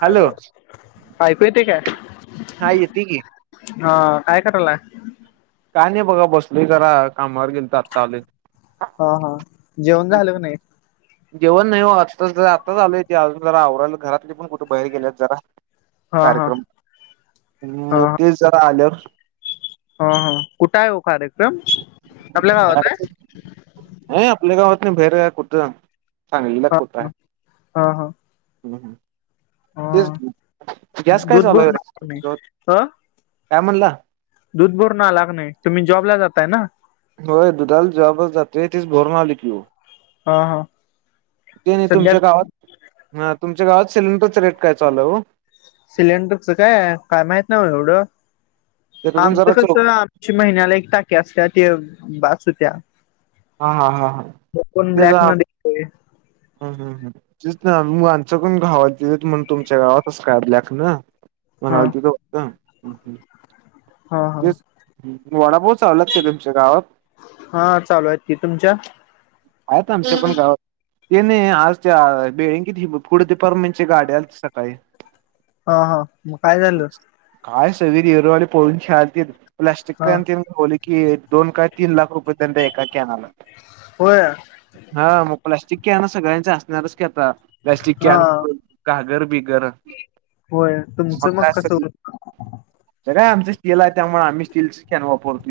Hello... ऐकू येतयं हा काय? येते की हा काय करालाय.? काय नाही बघा बसलोय जरा, कामावर गेलतो आत्ता आलोय. हा. हा... जेवणं झालं का नाही.? जेवण नाही हो आत्ताच जरा आत्ताच आलोय, ते अजून जरा आवरालोय, घरातली पण कुठं बाहेर गेल्यात जरा. हा हा कार्यक्रम हा मग हा ते जरा आल्यावर हा हा कुठ आहे हो कार्यक्रम? आपल्या गावात आहे नाही आपल्या गावातन बाहेर कुठं चांगली हा दाखवतय हा हा ह्म्म्म. तेच हा की गॅस काय दूध चालू आहे भरून आला का नाही रे [inaudible] काय म्हणला दुध भरून आला का नाही तुम्ही जॉबला जाताय ना? होय दुधाल जॉबलाच जातोय तीच भरून आलो की ओ. हा हा ते नाही सध्या तुमच्या गावात- ह तुमच्या गावात सिलेंडरचा रेट काय चाललं हो? सिलेंडरचं काय काय माहत नाय ओ एवढं ते पण आमचं जरा कस- चौक आमची महिन्याला एक टाकी असतीया ते बाास होतीया. हा हा हा हा. पण ब्लॅक ना [unintelligible] ह ह हा तेच ना मग आमच पण गावाात देत म्हणतो मी तुमच्या गावातच कस काय ब्लॅकन हा [unintelligible] हा हा तेच वडापाोव चालात का तुमच्या गावात? हा चालू आहेत. की तुमच्या? आहेत आमच्या पण गावात ते नाही आज त्या बँकेत पुढ डिपार्टमेंटच्या गाड्या आलत्या सकाळी हा हा मग काय झाल? काय सवीर एरेवाले पळून शाळेत गेले हा प्लास्टिकन ते- होली की एक दोन काय तीन लाख रुपये त्यांला एका कॅनाला. होय. हा मग प्लास्टिकॅना सगळ्यांचे असणारच की आता. प्लॅस्टिकची हा कैन घागर बिगर होय मग तुमचं काय कसं सगळ होत सग काय आमच स्टील आहे त्यामुळे आम्ही स्टीलची कॅन वापरतू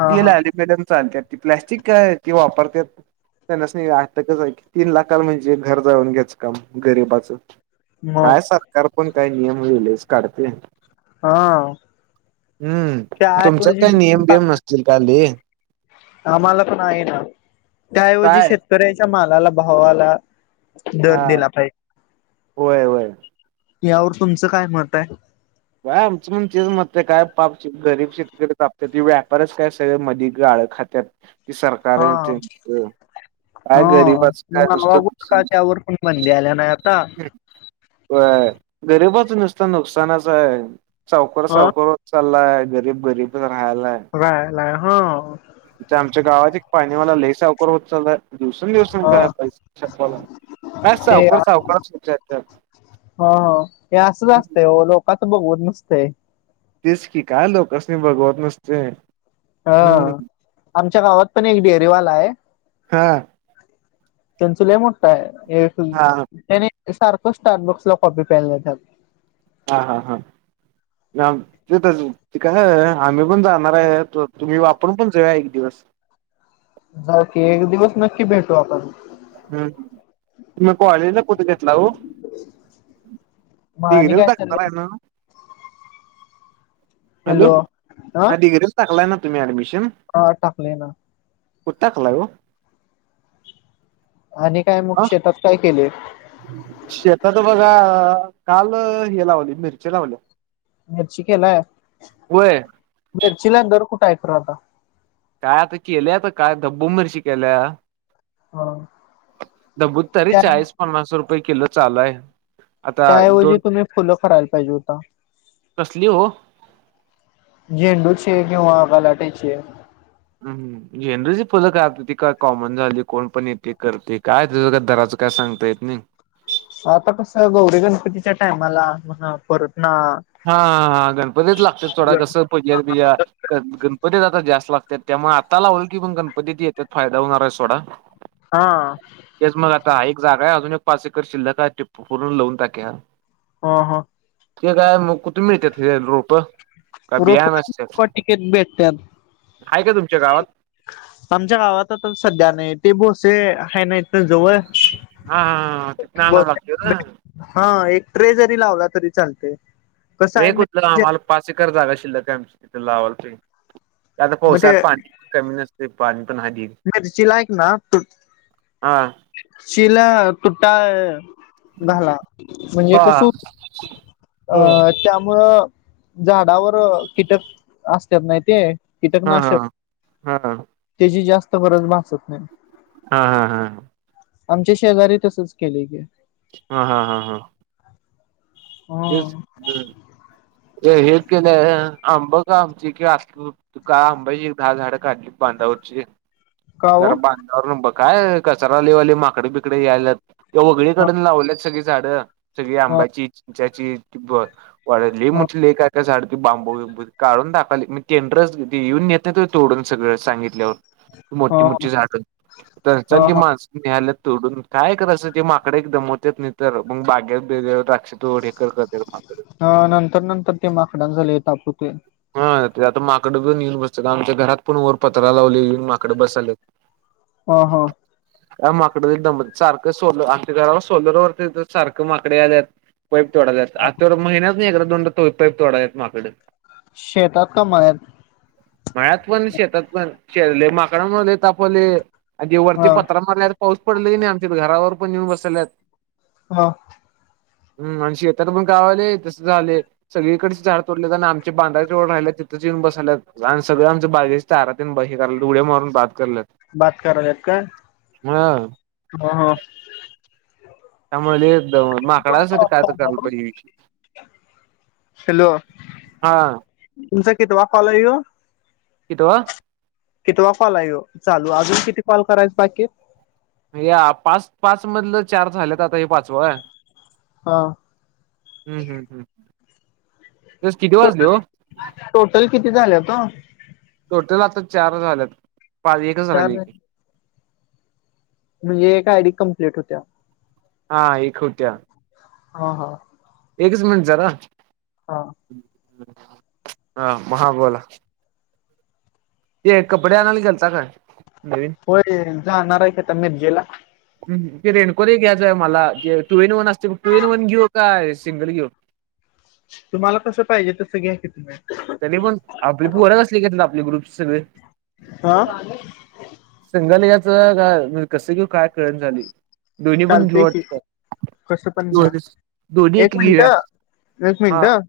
हा स्टील हा ल्युमिनियम चालत ती प्लॅस्टिक काय ते वापरतात [unintelligible] त्यांनाच नाही आता कस आहे की तीन लाखाला म्हणजे घर जाऊन घ्यायचं काम गरीब च मग काय सरकार पण काय नियम वेगळेच काढते. हा. हम्म तुमच्यात त्याऐवजी काही नियम बेयम नसतील काले? आम्हाला पण आहे ना त्याऐवजी काय शेत- तर याच्या मालाला भावा आला दर हा दिला होय होय पाहिजे. यावर तुमचं काय मत आहे? का आमचं पण ते मतय काय पाप गरीब शेतीकरी तापतेती व्यापारच काय सगळे कधी गाळ खात- त्या त सरकार हा य त्यांच काय हा गरीिबच काय नूसतं नावागोट का नुकसानच त्यावर पण बंदी आल्या नाही आता [unintelligible] व्हय गरीबाच नुसत नुकसानाच आहे सावकर ह सावकर- चालाय गरीब गरीबच राहायलाय. रहायलाय हो. इथ आमच्या गावात एक पाणी वाला लय सावकार होत चाललाय. दिवस दिवस काै का ते सावकर सावकारच होत आहे त्यात ह हे असच असतय. काता बघवत नुसतेय. तेच की काय लोकांनी बघवत नसते हा हम्म आमच्या गावात पण एक डेअरीवाला आहे? हा त्यांच लय मोठा हा [unintelligible] ते सारखं स्टार्टबुक्स ला कॉपी प्यायला जातंय हा हा हा नाय आमचं तिथं जाऊ ते कसं हाय आम्ही पण जाणार आहे तुम्ही आपण पण जाऊया एक दिवस ओके एक दिवस नक्की भेटू आपण तुम्ही कॉलेजला कुठे घेतलाय ओ मग आणि काय डिग्रीला टाकणार चाललंय आहे नव्ह हॅलो हा डिग्रीला टाकलाय ना तुम्ही ऍडमिशन हा टाकले ना कुठ टाकलाय ओ आणि काय मग हा शेतात काय केलय शेतात बघा काल हे लावलय मिर्च्या लावल्या मिरची केलाय होय मिर्चीला दर कुठं आहे खरा आता काय आता केलय आता काय ढब्बु मिर्ची केल्या हा ढब्बु तरी त्या चाळीस पन्नास रुपय किलो चालू आहे आता त्या ऐवजी दोन तुम्ही फुलं करायला पाहिजे होता कसली हो. झेंडूचे किंवा गलाटेचे हम हम. झेडुची फुल काय आता ती काय कॉमन झाली कोण पण येतय करतय काय दर दराचं काय सांगता येत नाही आता कसं गौरी गणपतीच्या टाईमाला आपुन परतना हा हा गणपतीत लागत्यात. सोडा कसं पूज्याला बिजा करत्यात [inaudible] गणपतीत आता जास्त लागत्यात त्यामुळे आता लावल की पण गणपतीत येत्यात फायदा होणार आहे सोडा हा. तेच मग आता एक जागा आहे अजून एक पाच एकर शिल्लक फुलं करून लावून टाकूया हा हा. काय मग कुठे मिळत्यात हे रोप काय बियान असत्यात. रोपवाटिकेत भेटतात हाय काय तुमच्या गावात? आमच्या गावात आता सध्या नाही ते बोसे हाय ना इथं जवळ हा हा तिथनं आणावं लागते ना [inaudible] हा एक ट्रे जरी लावला तरी चालतय ट्रे कुठल आम्हाला पाच ऐकर जागा शिल्लक हाय आमची इथे लावायला तर येल त्यात पावस हाय म्हणजे पाणी कमी नसतय पाणी पण हद्दीत मिर्चीला ऐक ना तू हा हा मिर्चीला तुटा घाला म्हणजे हा कस हुत्याय हो अ त्यामुळं झाडावर कीटक असत्यात नाही ते हा कीटकनाशक हा हा हा त्याची जास्त गरज भासत नाही हा हा हा. आमच्या शेजारी तसच केलेय कि हा हा हा हा. तेच ह हे केलंय आंबा का आमची कि असल तू का आंब्याची एक दहा झाडं काढली बांधावरची रे का तर हो बांधावर बघ काय कचरा लय व्हालय माकड बिकड यायल्यात ह उजवीकडून लावल्यात सगळी झाडं सगळी ह आंब्याची चिंचाची वाळली लय मोठी लय काढली काय झाड ते बांबू बिंबू काढून टाकलोय मी टेडरच ते येऊन नेत्यात बघ तोडून सगळं सांगितल्यावर ह मोठी ह मोठी झाड. [inaudible] तरी चल ह की ह माणसं न्याल्यात तोडून. काय करायचं ते माकडं एक दमवतात नाही तर, मग बागेत बिगेत द्रा तोड हे कर करत माकड अ नंतर नंतर ते माकडान झाले तापुते हा ते आता माकड घेऊन येईल. मस्त आमच्या घरात पण वर पत्रा लावले येऊन माकडे बसाल्येत. हा, हा. या माकड नाही दमत. सारखं सोलर आमच्या घराला सोलर वरती सारखं माकडे आल्यात. पाईप तोडालेत. आता महिनातन एकदा, दोनदा पाईप तोडालेत माकडं. शेतात का? मळ्यात? मळ्यात पण शेतात पण. शले माकडं म्हणे तापवले अ जे वरती हा पत्रा मारल्यात पाऊस पडले की नाही, आमच्या घरावर पण येेऊन बसल्यात. [inaudible] हा. हम् आणि शेतात पण गावाले तसं झाले, सगळीकडेच झाड तोडले अन् आम बांधाव राहिले तिथंच येऊन बसल्या. अन् आणि सगळं आमच्या बागेच्या तारात हे करावे उड्या मारून बाद करलेत. बात कराल्यात काय? [inaudible] हं त्यामुळे [unintelligible] माकडासाठी काय तर कराल पाहिजे विषय [inaudible] हॅलो [inaudible] हा तुमचा कितवा कॉल यो? कितीवा? कितीवा कॉल यो चालू? अजून किती कॉल करायचा बाकी. या पाच, पाच मधलं चार झालेत. आता हे पाचवं ये. अं हम्म हम् हम्. तेच किती टो- वाजले हो? टोटल किती झालेत ओ? टोटल आता चार झाल्यात. पाच एकच चार राहिले झाले. की. म्हणजे एक आयडी कम्प्लीट होत्या. हा एक होत्या. हा हा. एकच मिनिट जरा. हा. [unintelligible] हा महा बोला. ते कपडे आणायला गेलता ना. [inaudible] होय रे. जाणार आहे की त्या मिरजेला. ते रेणकोट एक घ्यायचंय मला. टू इन वन असते बघ. टू इन वन घेऊ काय, सिंगल घेऊ. तुम्हाला कसं पाहिजे, तसं घ्या की तुम्ही. तरी पण आपली पोर कसली घेतात आपले ग्रुप सगळे. [inaudible] हा सिंगल घ्यायचं का, कसं घेऊ काय कळत नाही झालंय, दोन्ही पण घेऊ चालतंय की वाटतंय. कसं पण दो घ्या. दोनी एक मिनिट घे. [inaudible] एक हा मिनिट